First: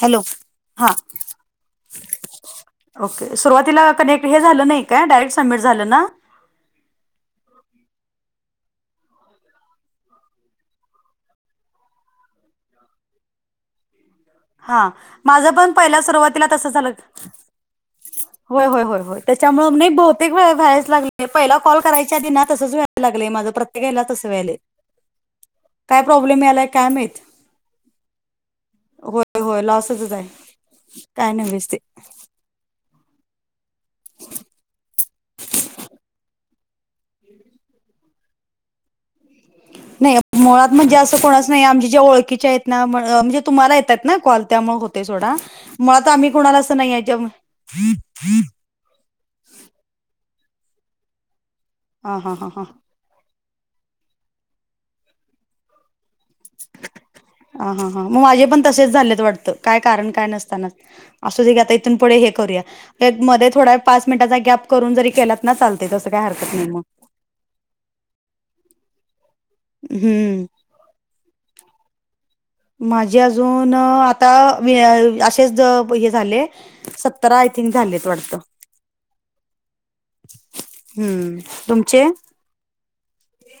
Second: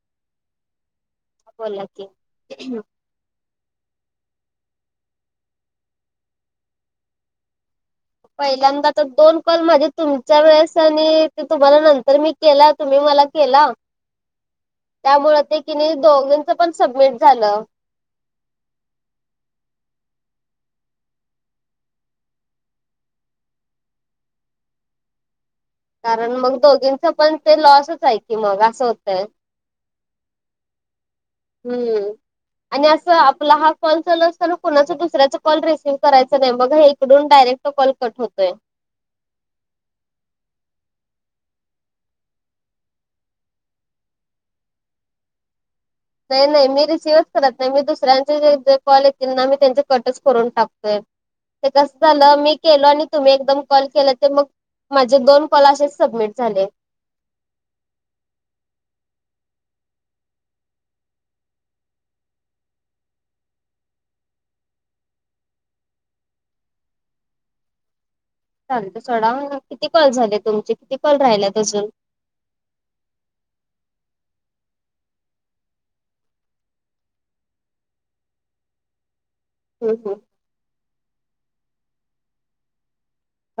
Hello हा बोल की, अ हं ओके सुरुवातीला कनेक्ट हे झालं नाही काय डायरेक्ट सबमिट झालं ना पहिल्यांदा तर आता दोन कॉल माझे तुमच्या वेळेस आणि ते तुम्हाला नंतर मी केला तुम्ही मला केला. हां त्यामुळं माझं ते पण किनी पहिला सुरुवातीला दोघींच पण सबमिट झालं. व्हय व्हय व्हय व्हय त्याच्यामुळे बहुतेक वेळ व्हायच लागलं, पहिला कॉल करायच्या दिना ते तसंच व्हाय व्हाय लागले माझ प्रत्येक हेला तंस व्हालंय, काय कारण प्रॉब्लेम मग यालाय काय दोघींच माहित. पण ते लॉसच आहे की, मग असं होतय. होय होय लॉसचच हाय. हम्म! आणि असं आपला हा कॉल चालू असताना कोणाचा दुसऱ्याचा कॉल, रिसीव्ह करायचा नाही मग हे तीकडूंन डायरेक्ट कॉल कंट होतोय. नाहीं मुळांत म्हणजे असं कोणचं नाहीं आमच्या जे जं ओळींच्या आहेतं नां मनं म्हणजे तुम्हांला येतांत नां कॉल त्यामुळें होतं. ते सोंडा मुळांत आम्हीं नाही कुणांला नाही असं मी नाहीयं रिसीव्हच त्यांम करत नाही मी दुसऱ्यांचे जे जे कॉल येतील नांमी त्यांनच कटचं करूंन टाकतोय ते कसं हां हां झालं हां मी हां केलं आंनी तुम्हीं एकदंम कॉल केलां की मंग माझे दोन कॉल असेच सबमिट झाले. अं हः हां मंग माझे पणं तसेच झालेत वाटतं कायं कारणं कायं नसतांना. अंसू घ्यां आंता इथूंन पुढे हे करूंया. एक मध्यें थोडां पांच मिनिटांचा गॅप करूंन जरी केलांत नां चालते तसं कांहीं हरकत नाहीं मंग चालतंय सोंडा किती कॉल झाले हम्म तुमचे किती कॉल राहिलेत अजूंन मांझे अजूंन नं आंता वे असेच हे झाले सत्तरा आंय थिंक झालेत वाटतं हम्मं हम्मं हम्मं तुमचे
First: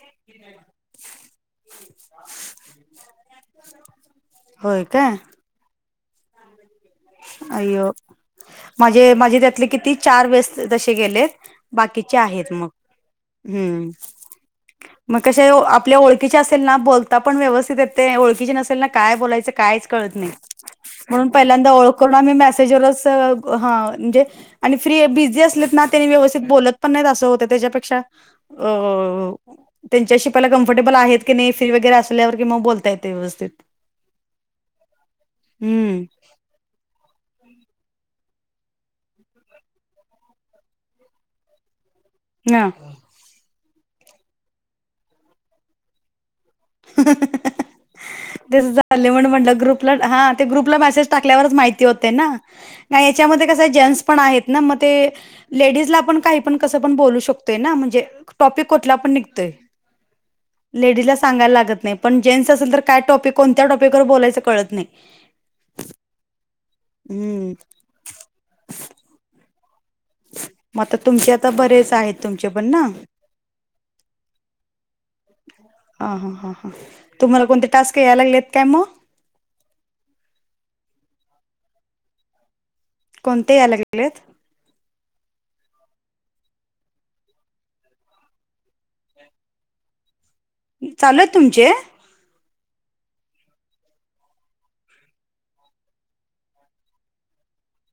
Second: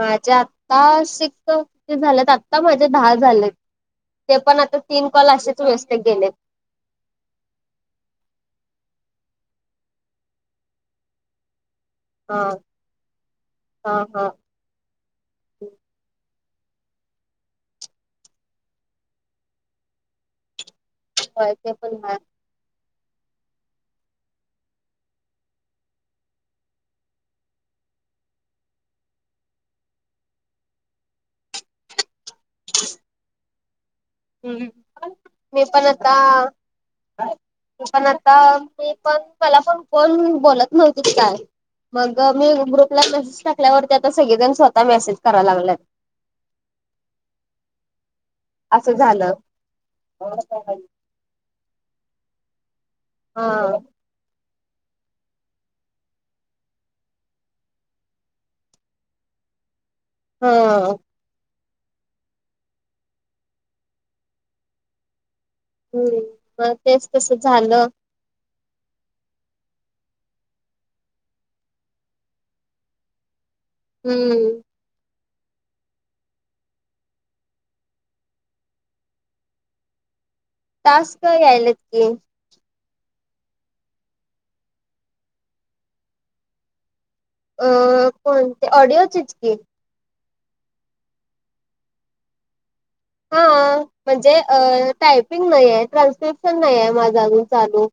माझ्यां आंताशिक किती झालेत आंत्ता माझ्या दहा झाले ते पणं आंता होय तीनं काय कॉल असेच व्यस्तं गेलेत अनं माझे माझे त्यांतले किती चार वेस्ट तसेंच गेलेत बांकी- चे हा आहेतं मंग हम्मं हा हा. मंग कसे आपल्या ओळखीचे असेल नां बोलतां पणं व्यवस्थित येते ओळखीचे नसेल नां कायं बोलायचं कायचं कळतं नाहीं म्हणूंन होय ते पहिल्यांदा ओळखूंन पण करूंन हाय आम्हीं मेसेज वरचं हां म्हणजे आणि फ्री बिझी असलेत नां त्यांनी व्यवस्थित बोलतं पणं नाहीत असं होतं त्यांच्यापेक्षा अं अं अं त्यांच्याशी पहिल कम्फर्टेबल आहेतं की नाहीं फ्री वगैरें असल्यांवर कि मंग बोलतां येते व्यवस्थित हम्मं मी पणं हम्म आंता ते पणं आंता मी पणं मलां पणं कोणं बोलतं म्हणूंन नव्हती कायं मंग मी ग्रुपलां मेसेज टाकल्यांवरती आंता सगळेजण स्वंतः मेसेज करायंला लागलेत हं ते असं झाले म्हणूंन झालं. म्हटलं ग्रुपलां हा हां ते ग्रुपलां मेसेज टाकल्यांवरच माहिती होते नां नांय यांच्यामध्ये कसं जेटन्स पणं आहेत नां मंग ते लेडीजला आपणं कांहीं पणं कसं बोलूं शकतोय नां म्हणजे टॉपिक कुंठला पणं निघतोय हा लेडीजलां सांगायला लागतं नाहीं पणं जेंट्स असेल तरं कायं टॉपिक कोणत्यां टॉपिकवर बोलायचं कळतं नाहीं हम्मं मंग तेचं कसं हम्म झालं मंग आंता तुमचे आंता बरेचं आहेतं तुमचे पणं नां हम्मं हां हां हां हां तुम्हांला कोणते टास्कं यायंला लागलेत कायं मंग टांस्क यायंलेत की कोणते यांयला लागलेत अ कोणते ऑडिओचेच की चालूं आहेतं तुमचे हां म्हणजे अं टायपिंग नाहीं आहे ट्रान्स्क्रिप्शन नाहीं आहे मांझा अजूंन चालूं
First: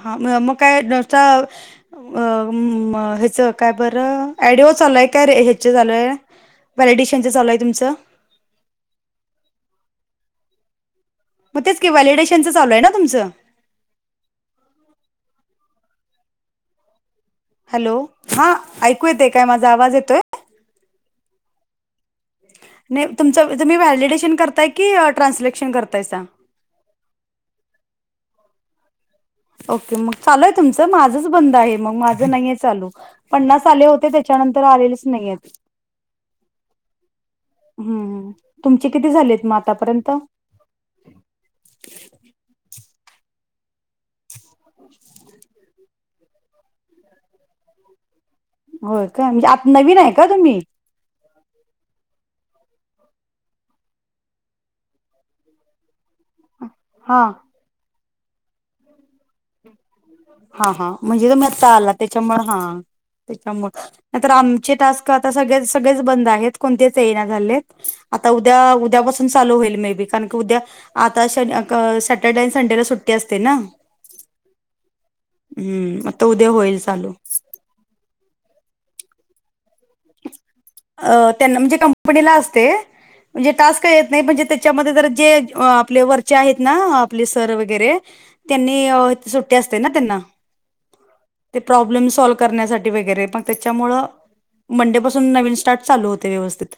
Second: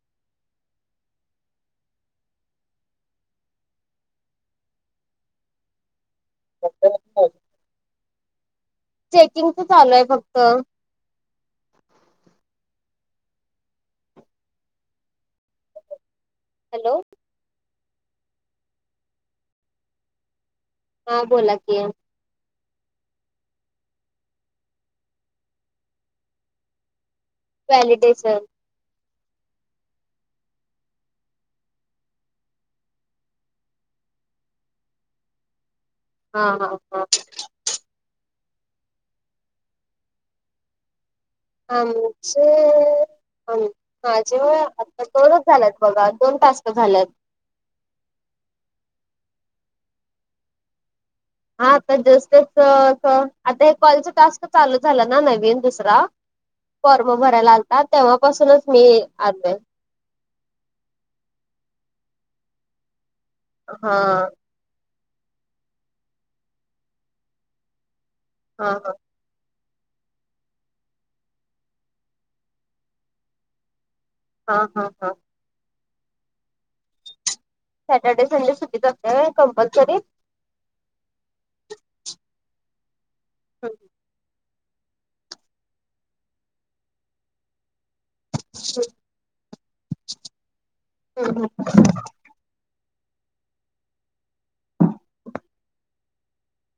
हां मं मंग कायं अं मं ह्यांचं कायं बरं ऑडिओ चालूं आहे कायं रं ह्यांच चालूंय व्हॅलिडिशनचं चालूं आहे तुमचं चेकिंगच चालूं आहे फक्तं मंग तेचं की व्हेलिडेशन चालूं आहे नां तुमचं हॅलो. हॅलो हा ऐकू येतयं काय माझा आवाज येतोय. हां बोला की नाही तुमचं तुम्ही व्हॅलिडेशन करताय की ट्रान्सलेक्शन करतायसा व्हॅलीडेशन. ओके मग चालू आहे तुमचं माझंच बंद आहे मग माझं नाहीये चालू पन्नास आले होते त्याच्यानंतर आलेलेच नाही येत. हा हा हा हम्म तुमची किती झालेत मग आतापर्यंत आमचे आम माझे होय आता दोनच झाल्यात बघा दोन टास्क झाल्यात होय काय म्हणजे आत नवीन हाय का तुम्ही हा आता जस्टच आता हे कॉलच टास्क चालू झाला ना नवीन दुसरा फॉर्म हा भरायला आलता तेव्हापासूनच मी [unintelligible] हा हा म्हणजे तुम्ही आता आला त्याच्यामुळ हा त्याच्यामूळ हा नाही तर आमचे टास्क तर आता सगळेच सगळेच बंद आहेत कोणतेच येईना झालेत आता हा उद्या हा उद्या पासून चालू होईल मे बी कारण की उद्या आता सॅटर्डे आणि संडेला सुट्टी असते ना हा हा हा हम्म आता उद्या होईल चालू. सॅटर्डे संडे सुट्टीच असत्या होय कंपल्सरी. अ त्यांना म्हणजे कंपनीला असते म्हणजे टास्क येत नाही म्हणजे ते त्याच्यामध्ये जरा जे आपले वरचे आहेत ना आपले सर वगैरे त्यांनी अ सुट्टी असते ना त्यांना हम्म ते प्रॉब्लेम सॉ करण्यासाठी वगैरे मग त्याच्यामूळ मंडे पासून नवीन स्टार्ट चालू होतय व्यवस्थित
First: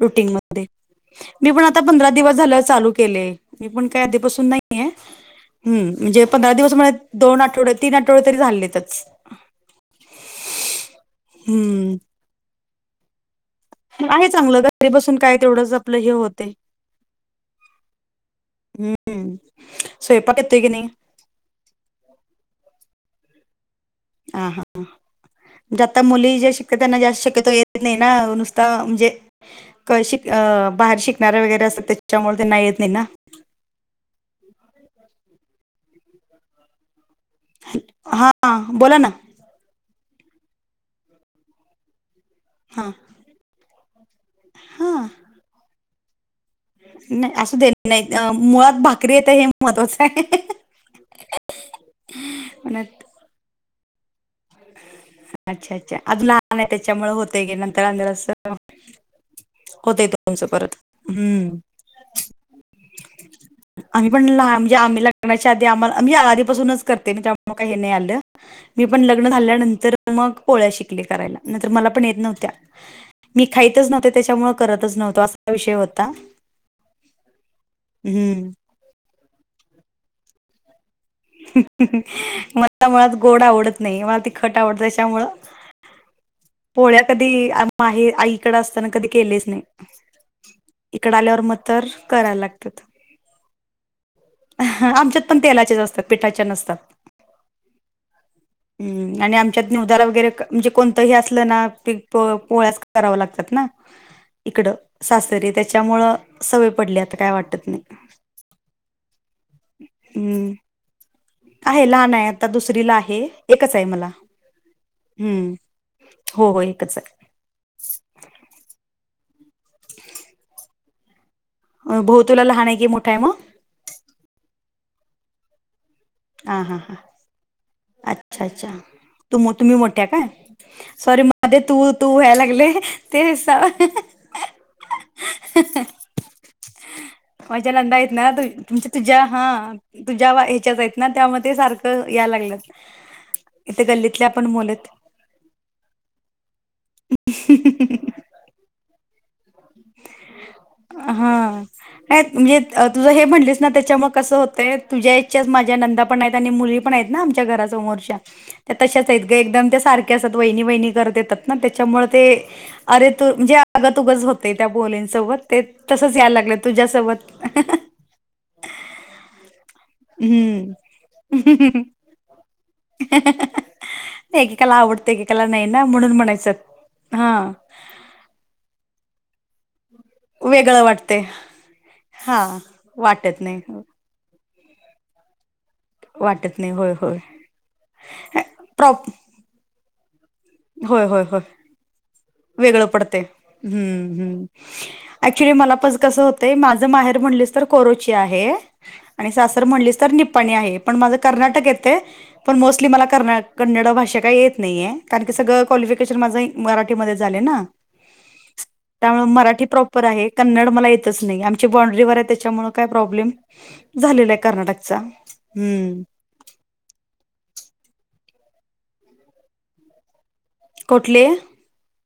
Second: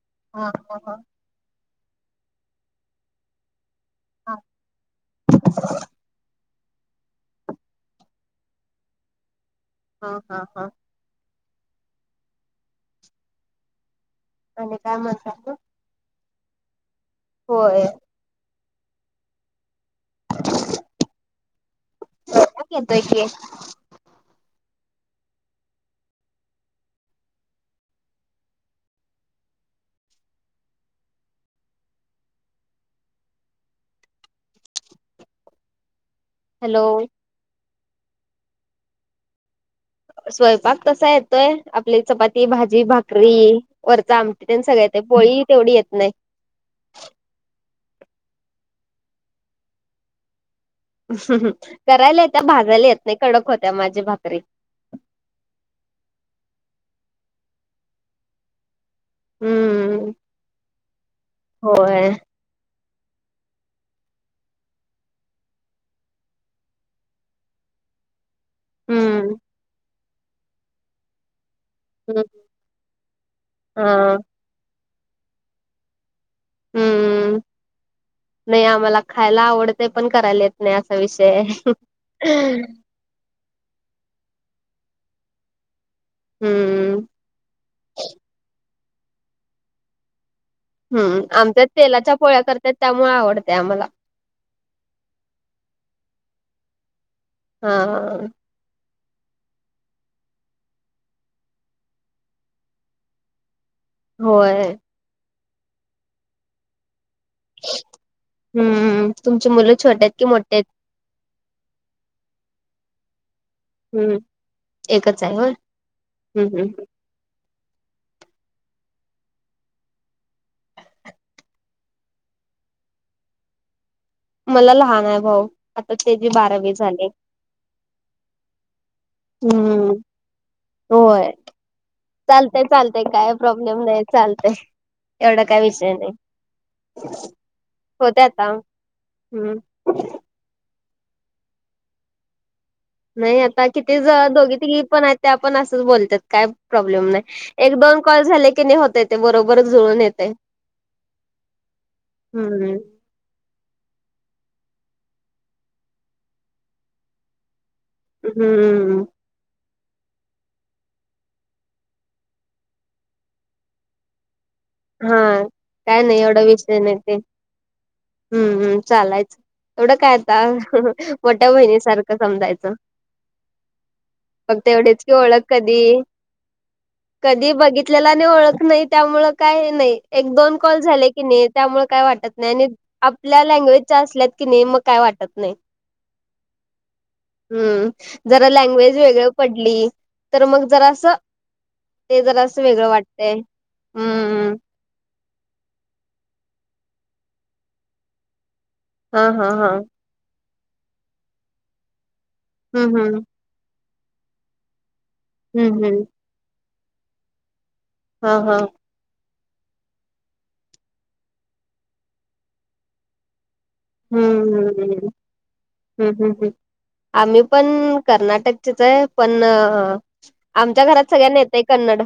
रुटीन हा मग ते हा हा मी पण आता पंधरा दिवस झाल चालू केलय. मी पण काय हा आधीपासून नाहीये हम्म म्हणजे पंधरा दिवस म दोन आठवडे तीन आठवडे तरी झालेतच. हा हा हा हम्म आहे चांगलं आणि घरी बसून म्हणता काय मग? तेवढंच आपलं हे होतय. होय हम्म हम्म स्वयंपाक येतोय की नाही? स्वयंपाक येतोय की. हा हा ह म्हणजे आता मुली जे शिकत त्यांना जास्त शक्यतो येत नाही ना नुसता म्हणजे क शिक बाहेर शिकणारे वगैरे असत त्याच्यामुळे त्यांना येत नाही ना [unintelligible] [unintelligible] हॅलो हा बोला ना स्वयंपाक कसा येतोय आपली चपाती, भाजी, हा भाकरी वरच आमटी तेन सगळ येतय हां पोळी तेवढी येत नाही. नाही असू दे नाही येत मुळात भाकरी येत हे महत्त्वाचं आहे. हम्म करायला येत्या भाजायला येत म्हणत नाही कडक होत्या माझी भाकरी. अच्छा अच्छा अजून [unintelligible] लहान आहे त्याच्या मूळे होतंय गे नंतर अस जरा होतोय हम्म [unintelligible] तुमचं परत हम्म. होय [inaudible] आम्ही पण लाहान म्हणजे आम्ही लग्न च्या आधी आम्हाला आम्ही आपासूनच करते त्यामुळे हे काय नाही आलं. मी पण लग हम्म इतर मग पोळ्या शिकले करायला नंतर मला पण येत हम्म नव्हत्या मी हा खायतच नव्हते त्याच्यामुळे करतच नव्हतो असा विषय होता. हम्म हम्म. नाही आम्हाला खायला आवडत पण करायला येत. नाही असा विषय आहे. मला मुळात गोड आवडत नाही मला तीखट आवडत त्याच्यामुळ हम्म पोळ्या कधी आई माहे आईकडे असताना कधी केलेच नाहीत. हम्म आमच्यात तेलाच्या पोळ्या करतात त्यामुळे आवडते आम्हाला. हा आमच्यात पण तेलाचेच असतात पिठाच्या नसतात. हाहा. हम् आणि आमच्यात निवदाला वगैरे म्हणजे कोणतंही असलं ना प पोळ्याच कराव लागतात ना. इकड होय सासरी त्याच्यामुळ सवय पडली आता काय वाटत. नाही. हम्म तुमचे मुलं छोटे आहेत कि हम्म मोठे आहेत? आहे लहान आहे आता दुसरीला आहे. एकच आहे मला हम्म एकच आहे होय हम्म हम्म हो हो हम्म एकच आहे. भाऊ तुला लहान आहे की मोठा आहे मग? मला लहान आहे भाऊ आता ते जी हा बारावी हा हा. चालु आहे. अच्छा अच्छा तु तुम्ही हम्म मोठ्या काय सॉरी होय मध्ये तू. तू व्हायला चालतय लागले चालतय काय ते स प्रॉब्लेम नाही चालतय एवढा काय विषय नाही माझ्या नंदा आहेत होते ना म्हं आता तुमच्या तुझ्या हा. हम्म तू ज्या ह्याच्याच आहेत ना त्यामध्ये सारखं या लागल्यात. नाही आता इथे कितीच गल्लीतल्या पण दोघी मुल तिघी पण आहेत ते आपण असंच बोलतात काय प्रॉब्लेम नाही एक दोन कॉल झाले की नाही होत ते बरोबरच जुळून येते हा नाही म्हणजे हम्म. तुझं हे म्हटलीस ना त्याच्यामुळे कसं होतंय तुझ्या इ्छ्याच माझ्या नंदा पण आहेत आणि मुली पण आहेत ना आमच्या घरा समोरची हम्म तशाच आहेत ग एकदम त्या सारख्या असतात वहिनी वहिणी करत येतात ना त्याच्यामुळे ते अरे तू म्हणजे आग तूग च होत. ते त्या हा बोलींसोबत ते काय तसच नाही यायला एवढा लागलं विषय नाही ते तुझ्यासोबत. हम्म हम् चालायच. एवढं काय आता हम्म मोठ्या बहिणीसारखं समजायचं. फक्त एकेकाला एवढीच की आवडते ओळख एकेकाला नाही कधी ना म्हणून म्हणायचं हा कधी बघित आपल्याला नाही ओळख नाही त्यामुळ काय नाही. एक दोन कॉल वेगळं झाले वाटतंय की नाही त्यामुळे काय वाटत हा नाही आणि वाटत आपल्या नाही लँग्वेजच्या असल्या नेमका काय वाटत नाही वाटत नाही होय होय हम जरा लँग्वेज प्रॉप वेगळं पडली तर मग जरा होय असं होय होय ते जरा असं वेगळं वाटतंय. हम ऍक्च्युली मला पण कस होत. ते माझं माहेर म्हणलीस तर कोरोची आहे हा आणि हा सासर हा म्हणलीस तर निपाणी आहे. पण माझं कर्नाटक येतय पण मोस्टली हम्म मला हम्म कर्नाड कन्नड भाषा काही येत नाहीय. सगळं हम्म हम्म क्वालिफिकेशन माझं मराठीमध्ये झाले ना. हा हा. त्यामुळे मराठी प्रॉपर आहे कन्नड मला येतच नाही आमची बांड्रीवर आहे त्याच्यामुळे काय प्रॉब्लेम झालेला आहे हम्म हम्म हम्म कर्नाटकचा हूं! [unintelligible] आम्ही पण कर्नाटकचेच आहे, पण आ आमच्या घरात कुठले सगळ्यांना येत ते कन्नड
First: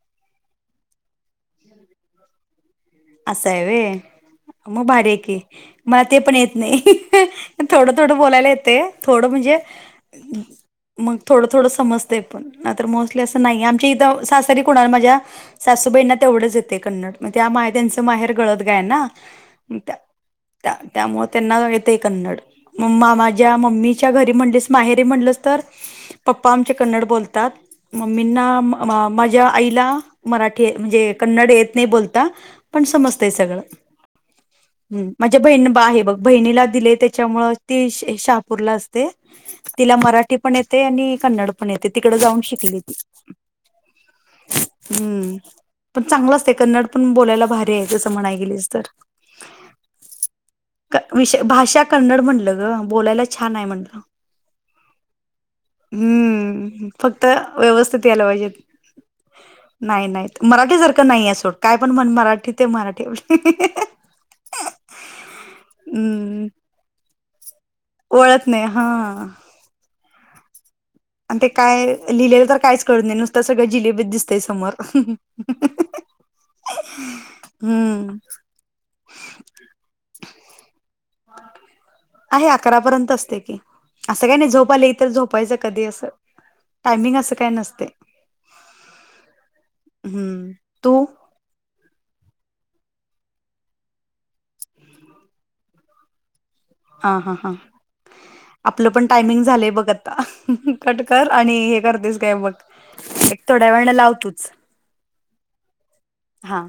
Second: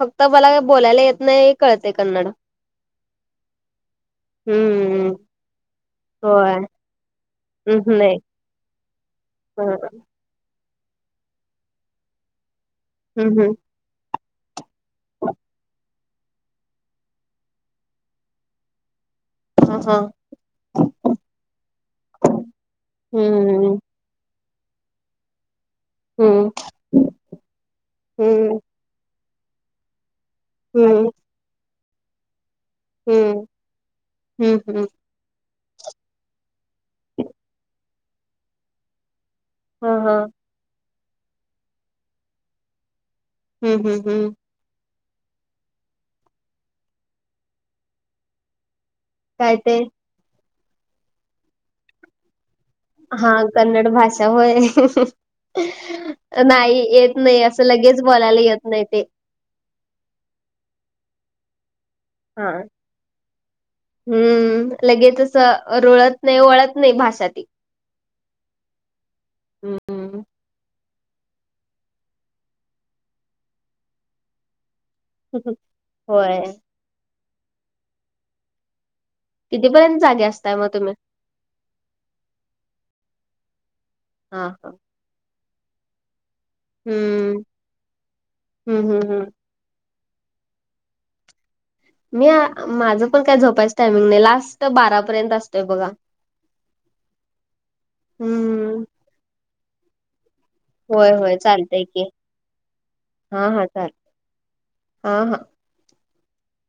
फक्त मला बोलायला येत नाही, कळतय कन्नड. असं आहे व्हयं म हम्म भारीहेकी मला ते पण येत होय नाही थोडं, हम्म थोडं नाही बोलायला येतय, थोडं म्हणजे हं, मग थोड, थोडं समजतय. पन यातर मोस्ली हम्म असं हम्म नाही आम चीं त सासरी कुणाला माझ्या सासूबाईंना तेवढं च येतय कन्नड म त्यां माह त्यांचं माहेर गळत गाय ना हा हा त्या-त्यामुळ त्यांना येतय कन्नड ममा, माझ्या हम्म मम्मी च्या घरी म्हणलीस, माहेरी म्हणलंस तर. हम्म पप्पा आमचे कन्नड बोलतात, मम्मींना हम्म मा-माझ्या आईला. मराठी हम्म म्हणजे कन्नड येत नाही बोलता पण समजतय हम्म सगळं हम्म हम्म हूं. माझ्या बहिण बा आहे बघ, बहिणीला दिलेय त्याच्यामुळ ती श-शहापूरला असते. हा तिला हा मराठी पण येते आणि कन्नड पण येते तिकड जाऊन शिकली ती. हूं हूं हूं! हूं पण चांगलं असतंय कन्नड पण बोलायला भारी आहे जसं म्हणाय गेलीस तर. काय ते? क विषय भाषा कन्नड म्हनलं ग. बोलायला हा छान आहे कन्नड म्हटलं भाषा होय. नाही हम्म. येत फक्त नाही, असं लगेच व्यवस्थित यायला बोलायला पाहिजेत. येत नाही ते. नाही, नाहीत मराठी सारखं नाहीये सोड काय पण म्हण मराठी ते मराठी. हूं लगेचच रुळत नाही, वळत नाही भाषा ती. वळत नाही हा. [inaudible] आणि ते काय लिहिलेलं तर कायच कळत नाही, नुसतं सगळं जिलेबी दिसतय समोर. होय! हूं! कितीपर्यंत जागे असताय मग तुम्ही. आहे अकरा पर्यंत असते की, असं काय हा नाही हा झोप आली तर झोपायचं कधी अस टायमिंग अस हम्म काही नसतय. हम्म हम्म हम्म हूं तू? मी आ माझं पण काय झोपायच टायमिंग नाही, लास्ट बारापर्यंत असतोय बघा. हा हा हा हम्म आपलं पण टायमिंग झालं बघ आत कट होय कर होय आणि हे चालतय की करतेस काय बघ. एक हा हा थोड्या चाल वेळाने लाव तुच हा हा हा!